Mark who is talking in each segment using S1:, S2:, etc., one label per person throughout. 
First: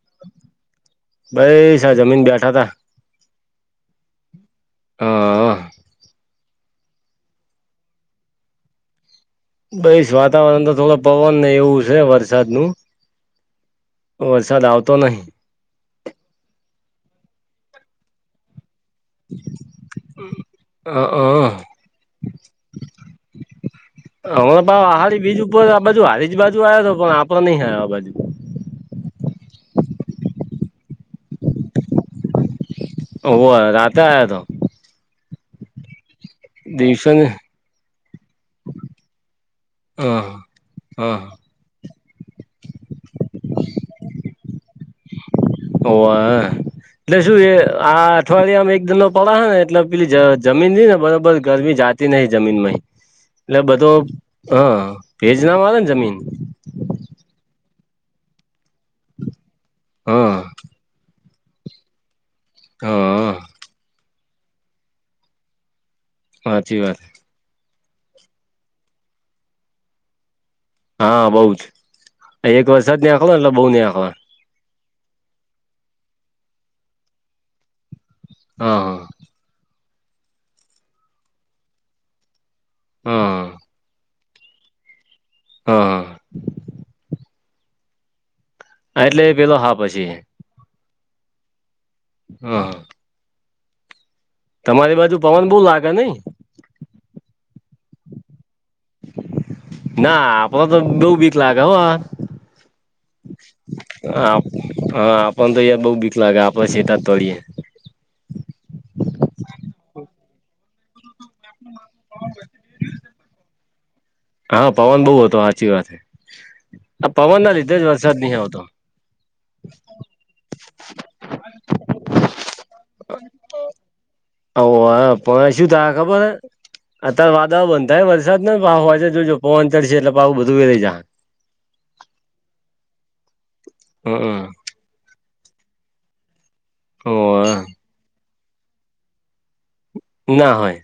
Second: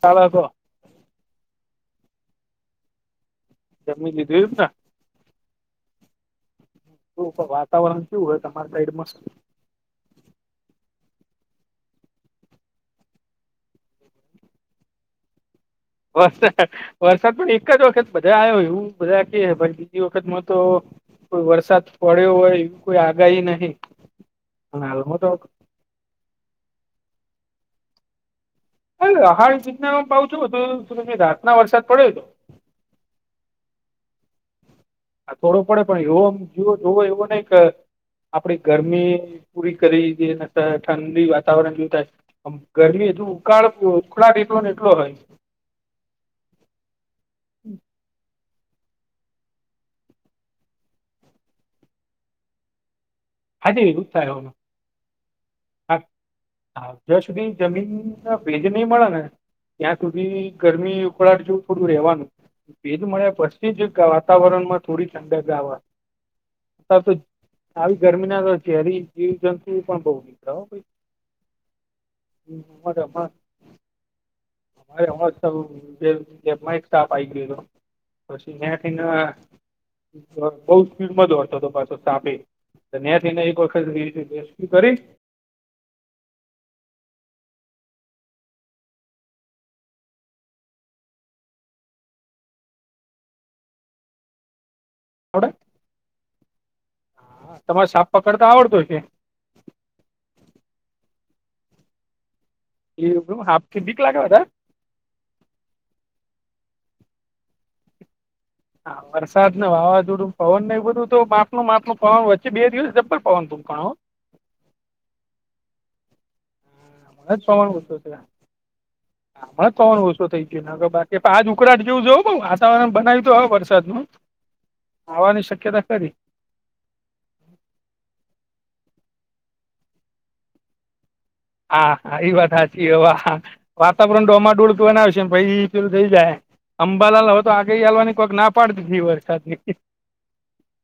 S1: ચાાલ [unintelligible]
S2: ભાઈ સા જમીન બેઠા તા.
S1: જમી લીધું ને.
S2: હા.
S1: તો વાતાવરણ કેવુ હોય, તમારા સાઈડમાં?
S2: બઈસ વાતાવરણ તો થોડો પવન ને, એવું છે વરસાદ નું. વરસાદ આવતો નહીં.
S1: વરસાદ વરસાદ પણ એક જ વખત બધા આવ્યો એવું. બધાખી પણ બીજી વખત તો. કોઈ વરસાદ પડ્યો હોય, એવી કોઈ આગાહી નહીં.
S2: હમણા
S1: અને હાલમાં
S2: આહારીડી
S1: તો
S2: બીજ ઉપર. ઉપર આ બાજુ આવે. બીજી બાજુ આયો તો, પણ આપડે નહીં આવ્યા, બાજુ.
S1: અરે અહાડ સુીધના પા છું, રાતના વરસાદ પડ્યો તો.
S2: હો, રાતે આયા તો.
S1: આ થોડો પડે, પણ એવો જવો જોવો,
S2: દિવસે
S1: એવો
S2: ને
S1: નહી કે. આપડી ગરમી પૂરી કરી,
S2: હા
S1: ઠંડીની વાત.
S2: હા
S1: વાતાવરણ કેવું થાય, ગરમી એવું ઉકાળ ઉખળાટ એટલો ને, એટલો હોય.
S2: હોવા. એટલે શું એ, આ અઠવાડિયામાં એક ધંધો પડે હ ને, એટલે પેલી જમીનથી ને, બરોબર ગરમી જાતે. નહીં જમીનમાંય, એટલે
S1: હાજી
S2: બધો
S1: એવું જ થાય
S2: હ, ભેજ નામ આવે ને, જમીન.
S1: હા જ્યાં સુધી જમીન ના ભેજ નહીં મળે ને, ત્યાં
S2: હા
S1: સુધી ગરમી. ઉકળટ જેવું થોડું રહેવાનું, ભેદ
S2: હા
S1: મળ્યા પછી જ વાતાવરણ માં. થોડી
S2: સાચી
S1: ઠંડક.
S2: વાત
S1: [unintelligible] આવી ગરમી ના તો, જેરી જીવજંતુ પણ બઉ નીકળે હો.
S2: હા, બઉ જ. એક વરસાદ આંખવાને, એટલે બઉુ ની આંખવા.
S1: મારે હમાં એક સ્ટાફ આ ગયો હતો [unintelligible] પછી
S2: હા
S1: યાથીને, બહુ સ્પિડમાં દોડતો, તો પાછો સાપે. ત્યાંથીને
S2: હા
S1: એક વખત રેસ્ક્યુ કરી.
S2: હા હા એટલે એ પેલો હા પછી હા હા તમારી બાજુ
S1: આપણે
S2: પવન બહુ લાગે નઈ.
S1: હા, તમારે સાપ પકડતા આવડતો કે?
S2: ના, આપો તો દો બીક લાગે હો હા.
S1: એ સાપથી બીક લાગે
S2: હા,
S1: વધારે
S2: આપણ તો યાર બઉ બીક લાગે, આપડે સેતા તોડીએે.
S1: હા, વરસાદ ને વાવાઝોડું, પવન ને બધું તો માપનુ માપનુ પણ વચ્ચે બે દિવસ જબર પવન ફૂંકાણો.
S2: હા, પવન બહુ હતો હાચી વાત હે, આ
S1: હમણાં
S2: પવન ના લીધેજ વરસાદ નહી આવતો. [inaudible]
S1: હમણા જ પવન ઓછો થઈ ગયો, ન તો બાકી તો આજ ઉકડાટ જેવું જવું બઉ વાતાવરણ બનાવ્યું તો હવે વરસાદનું.
S2: ઓ હ પા
S1: આવવાની
S2: શું
S1: શક્યતા
S2: દા
S1: ખરી
S2: ખબર અત્યારે વાદાળ બંધાય વરસાદ ને, પાવ હોજે જોજો, પવન ચડશે એટલે પાવ બધું વેરાઈ જા.
S1: હા હા, ઇ વાત હાચી હોવા, વાતાવરણ તો
S2: હમ
S1: અમાર દોડ તો બનાવશે ભાઈ ઈ પેલું થઈ જાહે, અંબાલાલ હવે તો આ
S2: ઓવે
S1: કઈ હાલવાની કોઈક ના પાડતી વરસાદ ની.
S2: ના હોય.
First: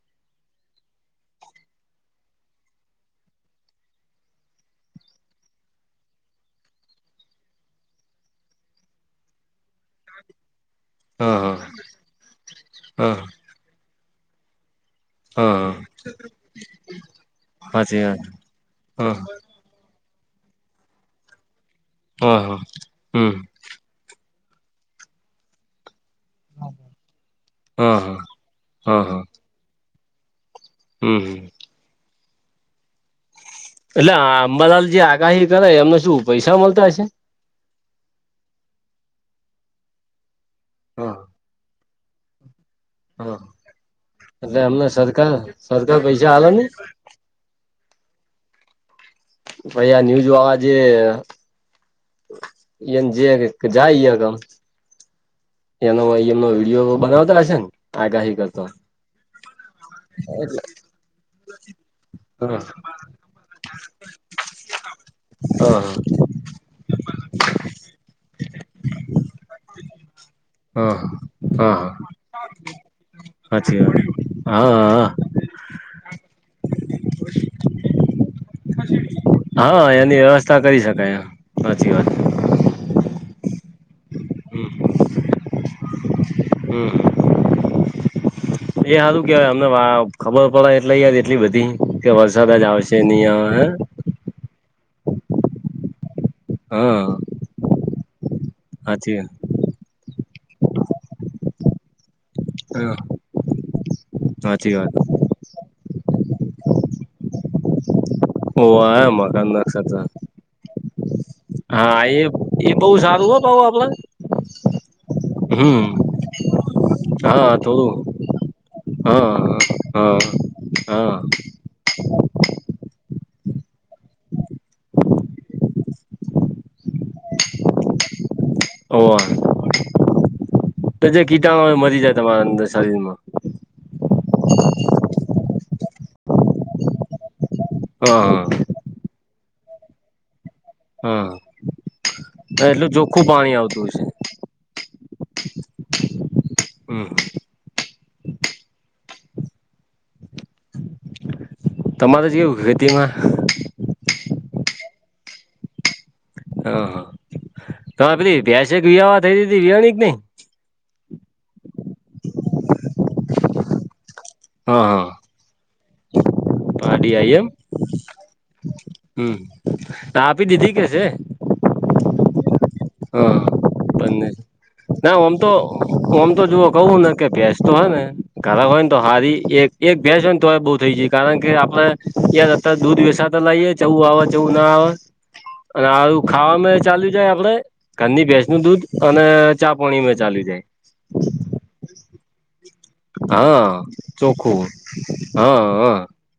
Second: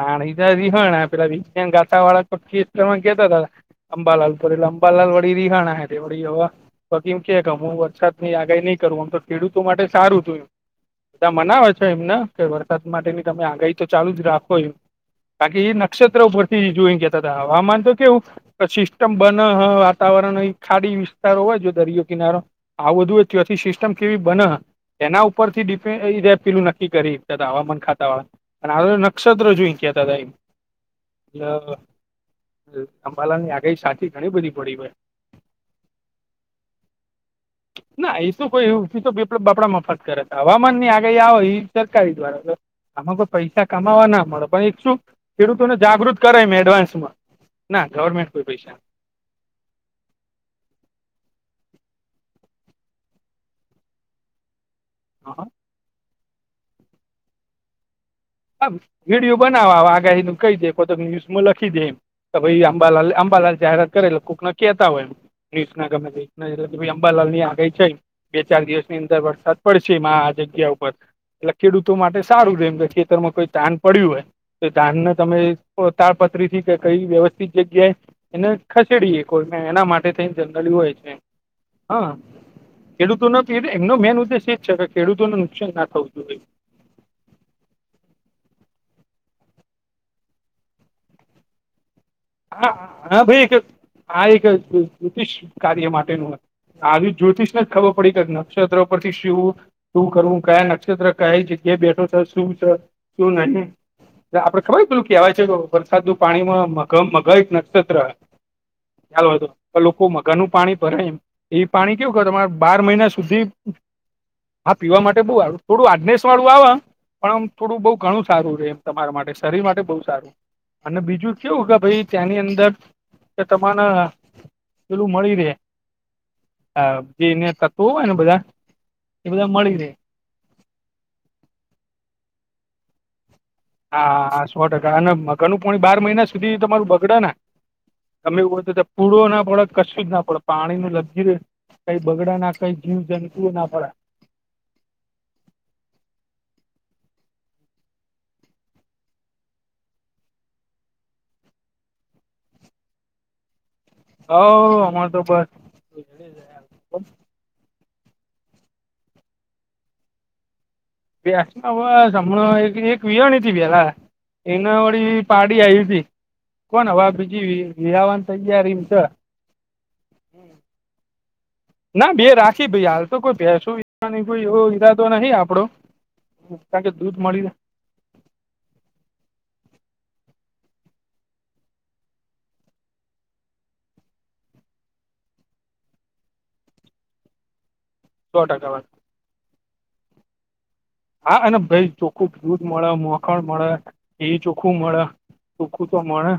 S1: આ હિધાજી હોણ ને પેલા વિરચન ગાથાવાળા તો [unintelligible] કેતો તો ને. અંબાલાલ કરે એટલે અંબાલાલ વડી રી હાણા હે તે વડી હોવા. ફકીમ કે કે હું વરસાદ ની આગાહી નહીં કરું, આમ તો ખેડૂતો માટે સારું જોયું.
S2: હ
S1: બધા મનાવે છે એમને, કે વરસાદ
S2: હ
S1: માટેની તમે આગાહી તો ચાલુ જ રાખો એમ.
S2: હ હ
S1: બાકી ઇ નક્ષત્ર ઉપરથી જોઈ કેતા હતા, હવામાન તો
S2: સાચી વાત
S1: કેવું પછી હ હ વાતાવરણ હોય, ખાડી વિસ્તારો હોવાજો દરિયો
S2: હા
S1: કિનારો,
S2: હા
S1: આ બધું
S2: હમ
S1: તથી સી સિસ્ટમ કેવી બને એના ઉપરથી ડિપેન્ડ અઈ રેપ પેલું નક્કી કરી દેતા હવામાન
S2: હા
S1: ખાતા
S2: હા
S1: વાળા, અને આ વે
S2: હા હા
S1: નક્ષત્ર જોઈન કેતા તા.
S2: હમ હમ
S1: યઅ અંભાલાની આખ
S2: એટલે આ અંબાલાલ જે આગાહી કરે, એમને શું પૈસા મળતા હશે?
S1: ના એ શું કોઈ [unintelligible] બાપડા મફત કરે, હવામાન ની
S2: હા
S1: આગાહી આવે ઇ સરકારી દ્વારા ક આમાં કોઈ
S2: હા
S1: પૈસા કમાવા ના મળે,
S2: એટલે
S1: પણ એક
S2: એમને
S1: શું
S2: સરકાર
S1: ખેડૂતોને
S2: સરકાર
S1: જાગૃત
S2: પૈસા
S1: કરાય
S2: હાલે
S1: એમ
S2: ને
S1: એડવાન્સ માં. ના ગવર્મેન્ટ કોઈ પૈસા.
S2: ભાઈ આ ન્યૂઝ વાવાજે. યેન જે કે જાય કેમ.
S1: હા હા.
S2: એનો વય એમનો વિડીયો બનાવતા હશે ન, આગાહી કર
S1: હમ વિડીયો બનાવા, આગાહી નું કઈ દે, કોત ન્યુઝમાં લખી દે એમ. તો
S2: હા
S1: ભાઈ અંબાલાલ, અંબાલાલ જાહેરાત કરે એટલે કૂક ના કેતા હોય મિસ
S2: હા
S1: ના ગમે થી. નઇ રે ભાઈ અંબાલાલ ની આગહી છે, બે ચાર દિવસ ની અંદર વરસાદ પડશે એમાં આ જગ્યા ઉપર,
S2: હા
S1: એટલે
S2: હા હા
S1: ખેડૂતો માટે સારું રે, એમ કે ખેતરમાં કોઈ ધાન
S2: સાચી
S1: પડ્યું
S2: વાત
S1: હોય. તો
S2: હા હા
S1: ધાનને તમે પો તાળપતરી થી કઈ વ્યવસ્થિત જગ્યાએ એને ખસેડી એે કોઈ, ને એના માટે થઈ જનરલિ હોય છે.
S2: હાચી વાત
S1: હા
S2: છે.
S1: ખેડૂતોનો થી, એમનો મેન ઉદ્દેશ એ જ છે, કે ખેડૂતોને નુકસાન ના થવું જોઈ.
S2: હમ્મ. એ સારું કેવાય, અમને ખબર પડે, એટલે યાદ એટલી બધી. કે વરસાદ જ
S1: હા
S2: આવશે
S1: હા ભાઈ
S2: નહીં,
S1: એક
S2: હ.
S1: આ એક જ્યોતિષ કાર્ય માટેનું
S2: હા
S1: આવી, જ્યોતિષને જ ખબર પડી કે નથી. નક્ષત્ર પરથી,
S2: સાચી
S1: શું કરવું? કયા નક્ષત્ર કઈ જગ્યાએ બેઠો છે. શું છે,
S2: વાત
S1: શું નહી આપડે,
S2: સાચી
S1: ખબર પેલું
S2: વાત
S1: કેવાય છે, વરસાદનું પાણીમાં. મગ એક નક્ષત્ર.
S2: ઓ
S1: ચાલ હતો,
S2: મકાન
S1: લોકો
S2: નક્ષત્ર
S1: મગનું પાણી ભરાય એમ, એ પાણી
S2: હા
S1: કેવું
S2: એ
S1: કરે, તમારે
S2: એ
S1: બાર
S2: બહુ
S1: મહિના
S2: સારું હો
S1: સુધી
S2: બઉ હમ.
S1: હા પીવા માટે, બુ આવું થોડું, આડનેસ વાળું આવે. પણ આમ થોડું બઉ ઘણું સારું છે, એમ તમારા માટે
S2: હા
S1: શરીર માટે બહુ
S2: હા
S1: સારું અને
S2: હા
S1: બીજું કેવું ભાઈ ત્યાંની અંદર કે, તને પેલું મળી રહેે. હા, જેને થયું હોય ને, બધા. એ બધા મળી રહે
S2: [inaudible] તો જે કીટાણુ હો મરી જાય, તમારા અંદર શરીરમાં.
S1: હા, સો ટકા અને ઘણું પોણી બાર મહિના સુધી તમારું બગડા ને, તમે
S2: હા
S1: એવું હો હતું. પૂડો ના પડે, કશુ જ ના પડે
S2: હા
S1: પાણી. કઈ બગડા ના,
S2: હા
S1: કઈ
S2: એટલું ચોખ્ખું
S1: જીવજંતુઓ
S2: પાણી
S1: ના
S2: આવતું
S1: પડે.
S2: હશે હ. તમારે જેવું ખેતીમાં.
S1: હ, અમાર તો બ.
S2: હ હા તોરે પેી બેસેક વયાહ થઈી વહની જ નઈ [unintelligible]
S1: વ્યાસમાંણા એક વહની હતી પેલા એના
S2: હા હા
S1: વળી [unintelligible] પાડી આવી હતી, પણ હવે
S2: પાડી આઈ એમ
S1: બીજી વિહાવાની તૈયારી છે.
S2: હમ આપી દીધી કે છે?
S1: ના, બે રાખી. ભાઈ, હાલ તો
S2: હા
S1: કોઈ ભેંસુ
S2: બંને
S1: કોઈ એવો, ઈરાદો
S2: ના
S1: નહીં
S2: આમ તો
S1: આપડો,
S2: આમ તો જુઓ
S1: કારણ કે
S2: કહું ને
S1: દૂધ મળી.
S2: ભેસ તો હેને. ખરા હોય ને તો, હારી એક એક ભેંસ હોયને, તો બહુ થઈ જાય, કારણ કે આપડે એ. દૂધ વેસાતા લઈએ, ચેવું આવે, ચેવું ના આવે. અને આવું ખાવા માંય ચાલી જાય આપડે. ધરની
S1: સો
S2: ભેસ
S1: ટકા
S2: નું
S1: વાત
S2: દૂધ અને ચા પાણી ચાલ્યું જાય.
S1: હા, અને ભાઈ ચો [unintelligible] ખૂબ દૂધ મળે, મખણ મળે, ધી ચોખ્ખું મળે,
S2: હા
S1: ચોખ્ખું તો
S2: હા
S1: મળે.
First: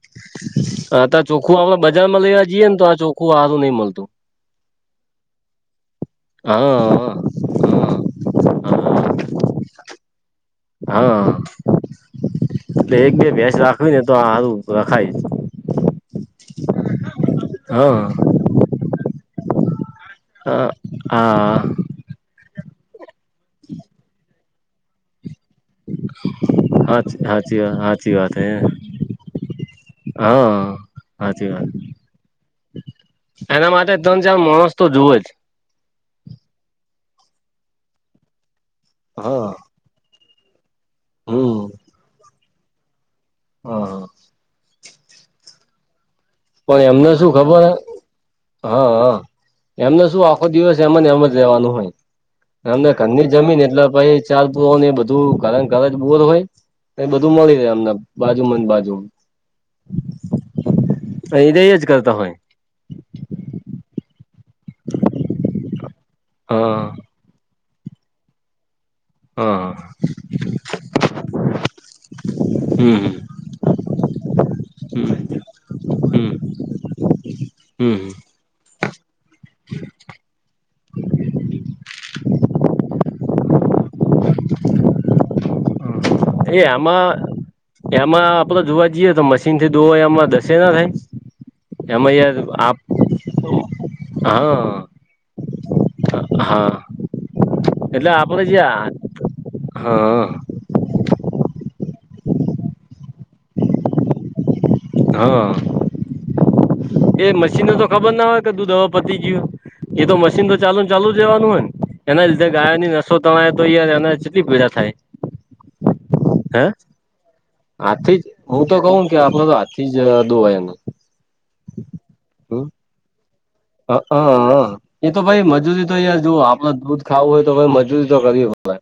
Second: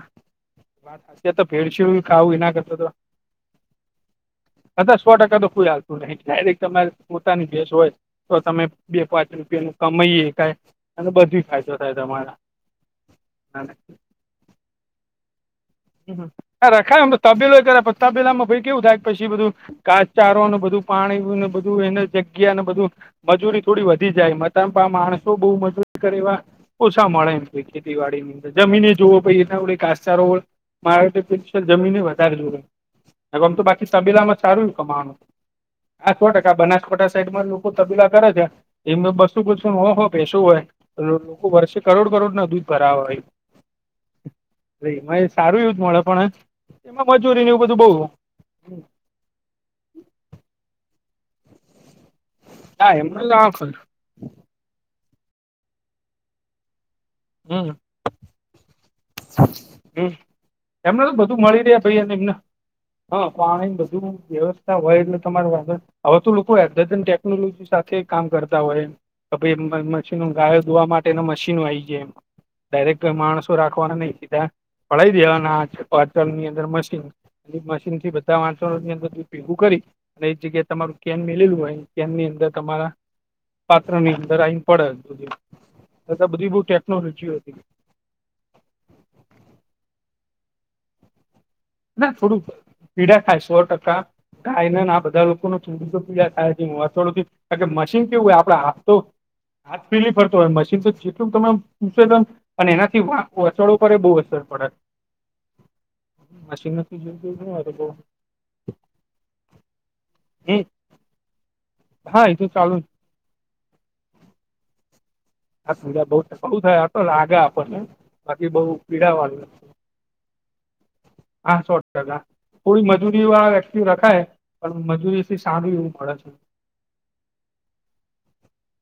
S2: અતાર ચોખ્ખું આપડે
S1: ભેળસેળ
S2: બજારમાં
S1: ખાવું
S2: લેવા
S1: એના
S2: જઈએ
S1: કરતો
S2: ને
S1: તો.
S2: આ ચોખ્ખું હારું નહી મળતું
S1: એ સો ટકા તો કોઈ આલતું નહીં, ડાયરેક્ટ તમારે
S2: હા
S1: પોતાની ભેંસ હોય
S2: હા
S1: તો તમે. બે-પાંચ રૂપિયા નું કમાઈ શકાય.
S2: હા, એટલે એક-બે ભેંસ રાખવી ને, તો સારું રખાય.
S1: રખાય તબેલોય કરે,
S2: હા
S1: તબેલા માં કેવું થાય, પછી બધું. કધાસચારોને,
S2: હા
S1: બધું પાણી ને
S2: હા
S1: બધું, એને જગ્યાને બધું મજૂરી થોડી વધી જાય. આ માણસો બહુ મજા. એ ઓછા મળે, એમ
S2: હાચી હાચી વાત હાચી
S1: ખેતીવાડીની
S2: વાત હે
S1: અંદર જમીન જોવો, પછી એ આપડે ધાસચારો.
S2: હા
S1: મારે
S2: હાચી
S1: ફિક્સ
S2: વાત
S1: જમીન વધારે જોય. હા, ઓમ તો
S2: એના
S1: બાકી,
S2: માટે ત્રણ ચાર
S1: તબેલામાં સારું
S2: માણસ તો જુવે
S1: કમાવાનું.
S2: જ
S1: આ સો ટકા બનાસકાંઠા સાઈડ માં લોકો તબેલા કરે છે, એમને
S2: હા
S1: બસો-બસો, સો-સો ભેંશુ હોય. લોકો
S2: હમ
S1: વર્ષે કરોડ કરોડ ના દૂધ ભરાવ હોય.
S2: હા હા.
S1: એમાય સારું એવું જ મળે પણ,
S2: પણ
S1: એમાં
S2: એમને શું
S1: મજૂરીને
S2: ખબર હ.
S1: એવું બધું બહુ
S2: હ હ એમને શું આખો દિવસ એમ જ એમ જ રેવાનું હોય. એમને
S1: ના
S2: ધર ની
S1: તો આ
S2: જમીન
S1: ખરું
S2: એટલે પછી ચાર પુરોને એ બધું કારણ ઘર બુર હોય. એ બધું મળી
S1: હમ
S2: રહે એમને બાજુ મા ન બાજુ મા.
S1: હમ એમને તો બધું મળી રહ્યા ભાઈ એને એમને. હા પાણી બધું વ્યવસ્થા હોય એટલે તમારું વાંધો નય. હવે તો લોકો
S2: હા
S1: અધ્યતન ટેકનોલોજી સાથે કામ કરતા હોય. ભય
S2: હા
S1: અ મશીનો ગાયો દોવા માટે ના મશીનો આવી ગ્યા એમ.
S2: હમ
S1: ડાયરેક્ટ કોઈ માણસો રાખવાના નહી સીધા
S2: હમ
S1: પળી દેવાના
S2: હમ
S1: અંચળની અંદર મશીન. એ મશીન
S2: હમ
S1: થી બધા વાણસો ની અંદર ભેગું કરી. અને એ જગ્યાએ તમારું કેન મેલેયુ હોય કેન ની અંદર તમારા, પાત્ર ની અંદર આવી ને પડે દુધ,
S2: એ આમાં એમાં આપડે જોવા જઈએ તો મશીન થી દોય એમાં દસે ના થાય?
S1: ના
S2: એમાં યાર
S1: થોડું
S2: આપ
S1: પીડા થાય સો ટકા ગાયને
S2: હા
S1: આ બધા લોકોનું, તો પીડા થાય
S2: હા
S1: છે આ થોડું કારણકે મશીન
S2: એટલે
S1: કેવું હોય
S2: જે
S1: આપડે હાથ તો, હાથ પેલી
S2: હા
S1: ફરતો હોય મશીન તો જેટલું તમે અમ, ન અને એનાથી આંચડો પર એ બહુ અસર પડે.
S2: હા.
S1: મશીન નથી
S2: એ મશીનને તો
S1: જોયું
S2: ખબર ના હોય કે દુધ હવે પતી ગયુ એ તો મશીન તો
S1: હમ
S2: ચાલુ ન ચાલુ જ રેવાનું હોય ને
S1: હા
S2: એના
S1: એ તો
S2: લીધે
S1: ચાલુ
S2: ગાયોની નસો તણાય તો યાર એને કેટલી પીડા થાય.
S1: હા સમજા બહુ
S2: હે
S1: થયા આતો લાગે આપણને બાકી બઉ પીડા વાળુ,
S2: દોવા એનું,
S1: હા સો ટકા થોડી મજૂરી આવે,
S2: હ
S1: રખાય પણ,
S2: હ એ તો
S1: મજૂરી થી
S2: ભાઈ
S1: સાંત
S2: મજૂરી
S1: એવું
S2: તો
S1: પડે
S2: યાર
S1: છે.
S2: જુઓ દૂધ ખાવું હોય તો કોઈ મજૂરી તો કરવી પડે.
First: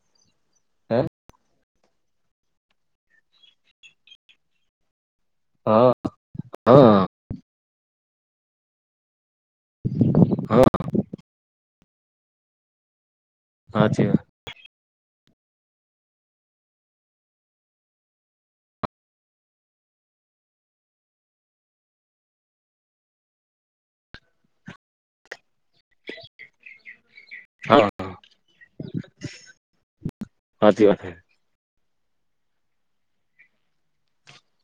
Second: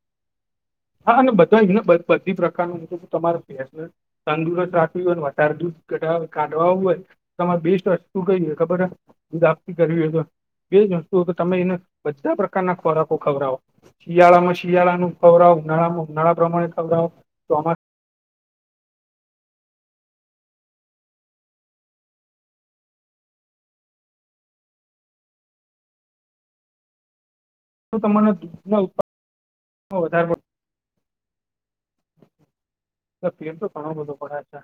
S2: હે
S1: હા અને બધાને બધી પ્રકારનું તમારે ફેસને તંદુરસ્ત રાખવી હોય ને. ર દૂધ
S2: હા
S1: કાઢવા
S2: હા
S1: હોય
S2: હા
S1: તમારે બેસ્ટ વ શું કહી ખબર હ. દૂધ આપતી કરવી એજ વસ્તુ કે તમે એને બધા પ્રકારના ખોરાકો ખવરાવો.
S2: હાચી વાત
S1: શિયાળા માં શિયાળા નું ખવડાવો ઉનાળામાં ઉનાળા પ્રમાણે ખવડાવો, ચોમાસા
S2: હ [inaudible]
S1: તો તમને દૂધના ઉત્પાદ વધારે પડ
S2: સાચી વાત.
S1: ફેર તો ઘણો બધો પડ્યા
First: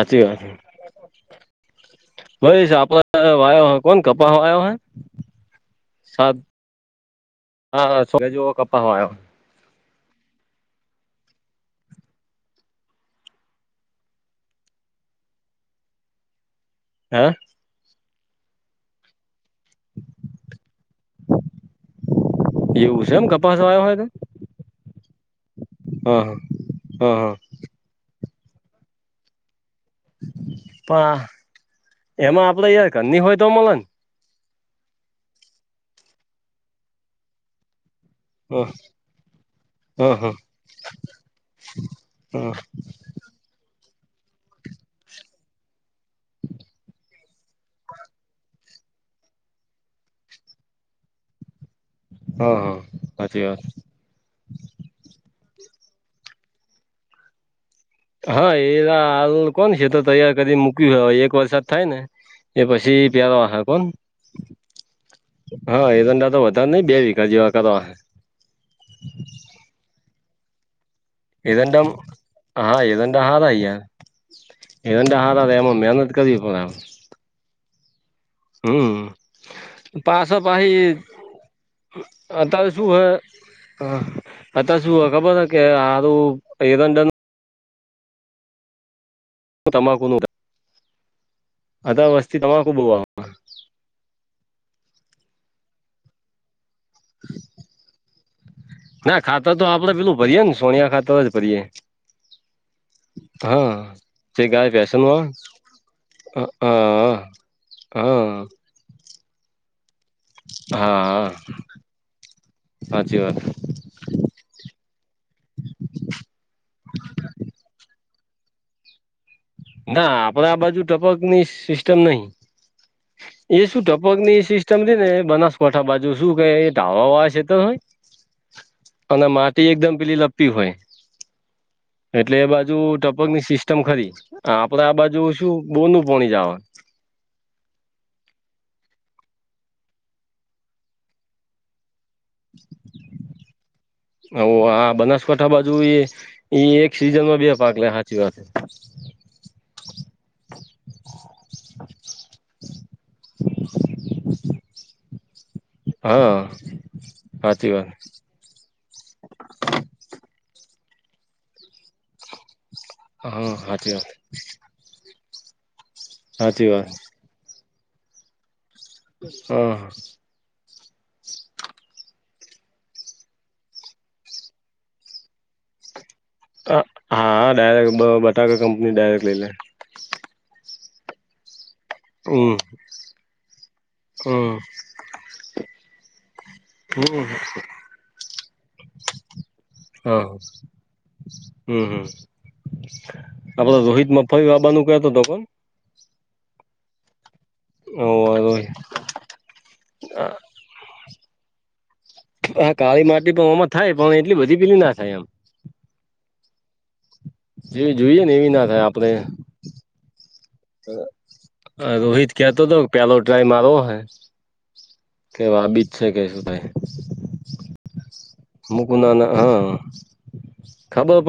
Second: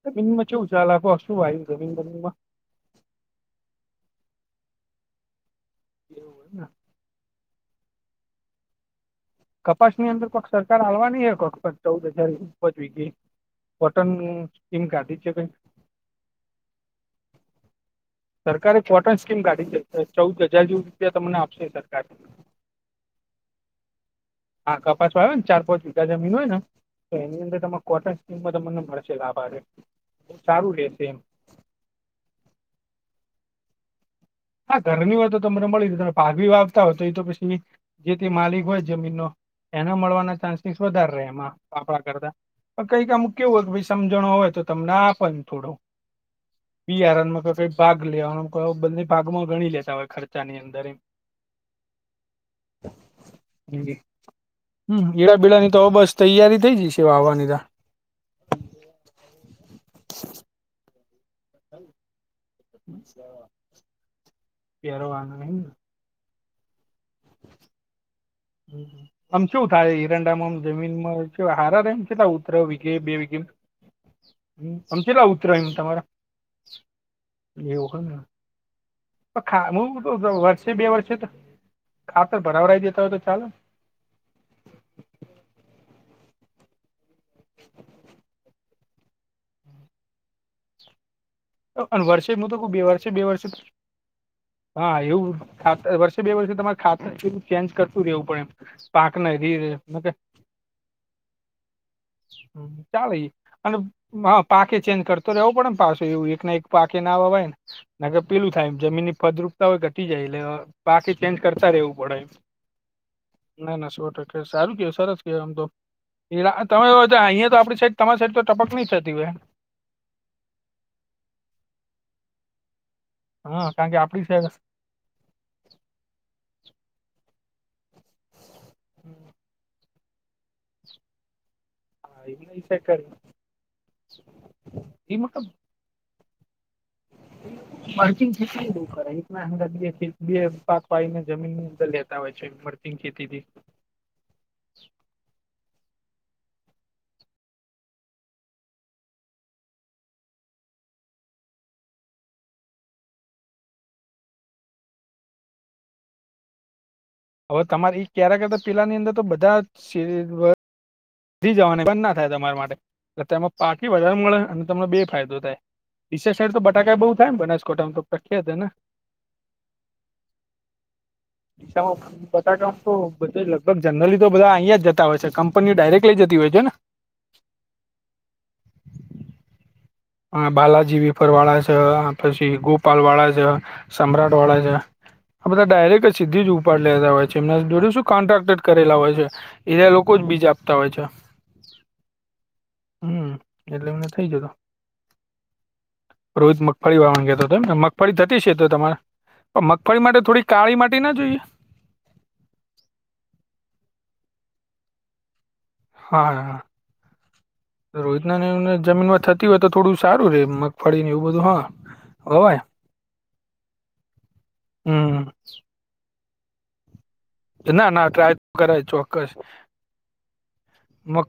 S1: છે
S2: વાત
S1: જમીનમાં કેવું ચાલ આપ શું આવ્યું જમીન જમીનમાં.
S2: ભાઈ સાપાયો હ કોણ કપા આયો હૈ?
S1: એવું
S2: સાત
S1: હોય ને
S2: હા સો જેવો કપાવયો.
S1: કપાસ ની અંદર કોક સરકાર આવાની હ કોકક ચૌદ હજાર ઉપજવી ગઈ. કોટન સ્કીમ કાઢી છે?
S2: હે?
S1: સરકારે કોટન સ્કીમ કાઢી છે ચૌદ હજાર જેવું રૂપિયા તમને આપશે સરકાર.
S2: એવું છે એમ કપાસવાયો હોય તો.
S1: હા કપાસમાં આવે ને ચાર પાંચ વીઘા જમીન હોય ને, તો
S2: હા હા હા
S1: એની અંદર તમે કોટન નિમ તમને મળશે લાભ આવેે.
S2: પા એમાં આપડે, યાર ઘર ની હોય તો મળે.
S1: હા ઘરની વા તો તમને મળી જ ત પાઘવી વાવતા હોય એ તો પછી જે તે માલિક
S2: હા
S1: હોય જમીનનો, એને
S2: હા હા
S1: મળવાના ચાન્સીસ વધારે રહે એમાં આપડા કરતા.
S2: હા
S1: કઈક અમુક કેવું હો વી સમજણો હોય તો તમને આપેને થોડું.
S2: [inaudible]
S1: બહારમાં ક ભાગ લેવા ક બને ભાગમાં ગણી લેતા હોય ખર્ચા ની અંદર એમ.
S2: હ હાચી વાત.
S1: હમ, એડાબીડા ની તો બસ તૈયારી થઈ જશે વાવવાની ત.
S2: હા એ હાલ કોણ છે તો તૈયાર કરી મૂક્યું હવે એક વરસાદ થાય ને. એ પછી પ્યારવાખ કોણ,
S1: પહેરવાના એમ ને
S2: હા એ દંડા તો વધ નહી બે વિઘા જેવા કર.
S1: આમ શું થાય હિરંડામાંજમીન માં.
S2: હે
S1: કેવા હારા
S2: એરંડા
S1: રેય કેટલા ઉતરે
S2: હા
S1: વિધે બે
S2: એરંડા
S1: વિધે?
S2: હારા યાર
S1: હ આમ
S2: એરંડા
S1: કેટલા
S2: હારા
S1: ઉતરાયયમ
S2: એમાં
S1: તમારા?
S2: મહેનત કરવી પડે
S1: એવું ને.
S2: હમ.
S1: પણ ખા હું તો વર્ષે બે
S2: પાશોપહી,
S1: વર્ષે તો ખાતર ભરાવરાઈ
S2: અતાશું હ.
S1: દેતા હોય તો ચાલે
S2: હા અત શું ખબર હ કે આારું એ દંડ તંબાકુ
S1: વર્ષે
S2: વસ્તી
S1: હું તો ક
S2: તમાકુ
S1: બે
S2: બહુ આવે
S1: વર્ષે બે વર્ષે
S2: [inaudible]
S1: હા એવું ખાતર વર્ષે બે વર્ષે તમારે ખાતરું ચેન્જ કરતું રહેેવું પણ એમ.
S2: ના
S1: પાકને
S2: ખાતર તો
S1: રીર
S2: આપડે પેલું ભરીએે ને સોનિયા ખાતર જ ભરીએે.
S1: ચાલે
S2: હા
S1: અને હ
S2: જે ગાય
S1: પાકે ચેન્જ
S2: ફેશનમાં
S1: કરતો રહેેવું પડેમ પાછો એવું એક ના એક પાકે
S2: હા
S1: નાવાય નેગર,
S2: હા
S1: પેલું થાયમ જમીનરપ ય ઘટી જાય એટલે બાકી
S2: હા
S1: ચેન્જ કરતા રહેેવું પડે એમ,
S2: સાચી વાત
S1: ના ના સો ટકા. સારું કેવાય સરસ કેવાય આમ તો. તમે અહિયાયા તો આપડી સાઈડ તમારી સાઈડ તો ટપક નહી થતી હોય.
S2: ના આપડા બાજુ ટપકની સિસ્ટમ નહી, એ
S1: હા
S2: શું
S1: કારણ કે
S2: ટપક
S1: આપડી
S2: ની
S1: સાઈડ
S2: સિસ્ટ- સમજી ને બનાસકોઠા બાજુ શું કે એ ઢઆ વા વાળા શેતર હોય અને
S1: હા,
S2: માટી એકદમ પેલી લપટી હોય. એટલે એ
S1: એમને ઈ
S2: બાજુ
S1: સાઈડ કરે.
S2: ટપકની સિસ્ટમ ખરી આપડે આ
S1: ઈ
S2: બાજુ
S1: મતલબ
S2: શું. બોનું પોણી જ આવ. [inaudible]
S1: પર્કિંગ [unintelligible] કરાય બે પા પાને જમીન ની અંદર લે. આવેય છે ફરતીંગ ખેતી થી.
S2: હ આ બનાસકાંઠા બાજુ એ એક સીઝન માં બે પાક લે સાચી વાત. હા.
S1: હવે
S2: હાચી વાત
S1: તમારે ક્યારે કરતા પેલા ની અંદર તો બધા સે, જવાની બંધ ના થાય તમારા માટે એટલે
S2: હા
S1: તેમાં પાક અ
S2: હાચી વાત
S1: વધાર મળે. તમને બે ફાયદો થાય ડીસા સાઇડ તો
S2: હાચી વાત
S1: બટાકા બઉુ થાય ને બનાસકોંઠામાં તો પ્રખ્યાત ને,
S2: હમ હ.
S1: બટાકામાં હું બંધ લગભગ જનરલી તો બધા અહીયાયા જ જતા હોય છે કંપનીઓ ડાયરેક્ટ લી જતી હોય. છે ને
S2: હા ડાયરેક્ટ બ બટાકા કંપની ડાયરેક્ટ લઈ લે.
S1: હ બાલાજીવી. ફર વાળા છે, પછી
S2: હમ
S1: ગોપાલ વાળા છે, સમ્રાટ
S2: હમ
S1: વાળા છે, આ બધા ડાયરેક્ટ સીધી જો ઉપ લેતા
S2: હમ
S1: હોય છે, એમના જોડે શું કોન્ટ્રાક્ટ કરેલા હોય છે, એના લોકો જ
S2: હા
S1: બીજ આપતા હોય છે.
S2: હમ હમ
S1: હમ
S2: આપડે
S1: એટલે
S2: રોહિત
S1: એમને થઈ
S2: મગફળી લાબા નૂ કતો તો કા,
S1: રોજ મગફળી વાળણ કેતો મગફળી થતી છે તો તમારે. અ મગફળી માટે થોડી કાળી માટી ના જોઈ એ.
S2: હા કાળી માટી પણ આમાં થાય પણ એટલી બધી પેલી ના થાય એમ.
S1: હા.
S2: [unintelligible] જેવી જોઈએ ને
S1: રોહિતના
S2: એવી ના
S1: એમને
S2: થાય આપડે
S1: જમીનમાં થતી હોય તો થોડું સારું રે મગફળીને એવું બધું હા
S2: અ રોહિત
S1: વવાય
S2: કેતો તો. પેલો ટરાય મારવો હૈ.
S1: હમ હમ.
S2: કે વા બીજ છે કે શું ભાઈ.
S1: ના ના ટ્રાય કરાય
S2: મુકુના
S1: ચોક્કસ
S2: ના હા ખબર પણ
S1: મગ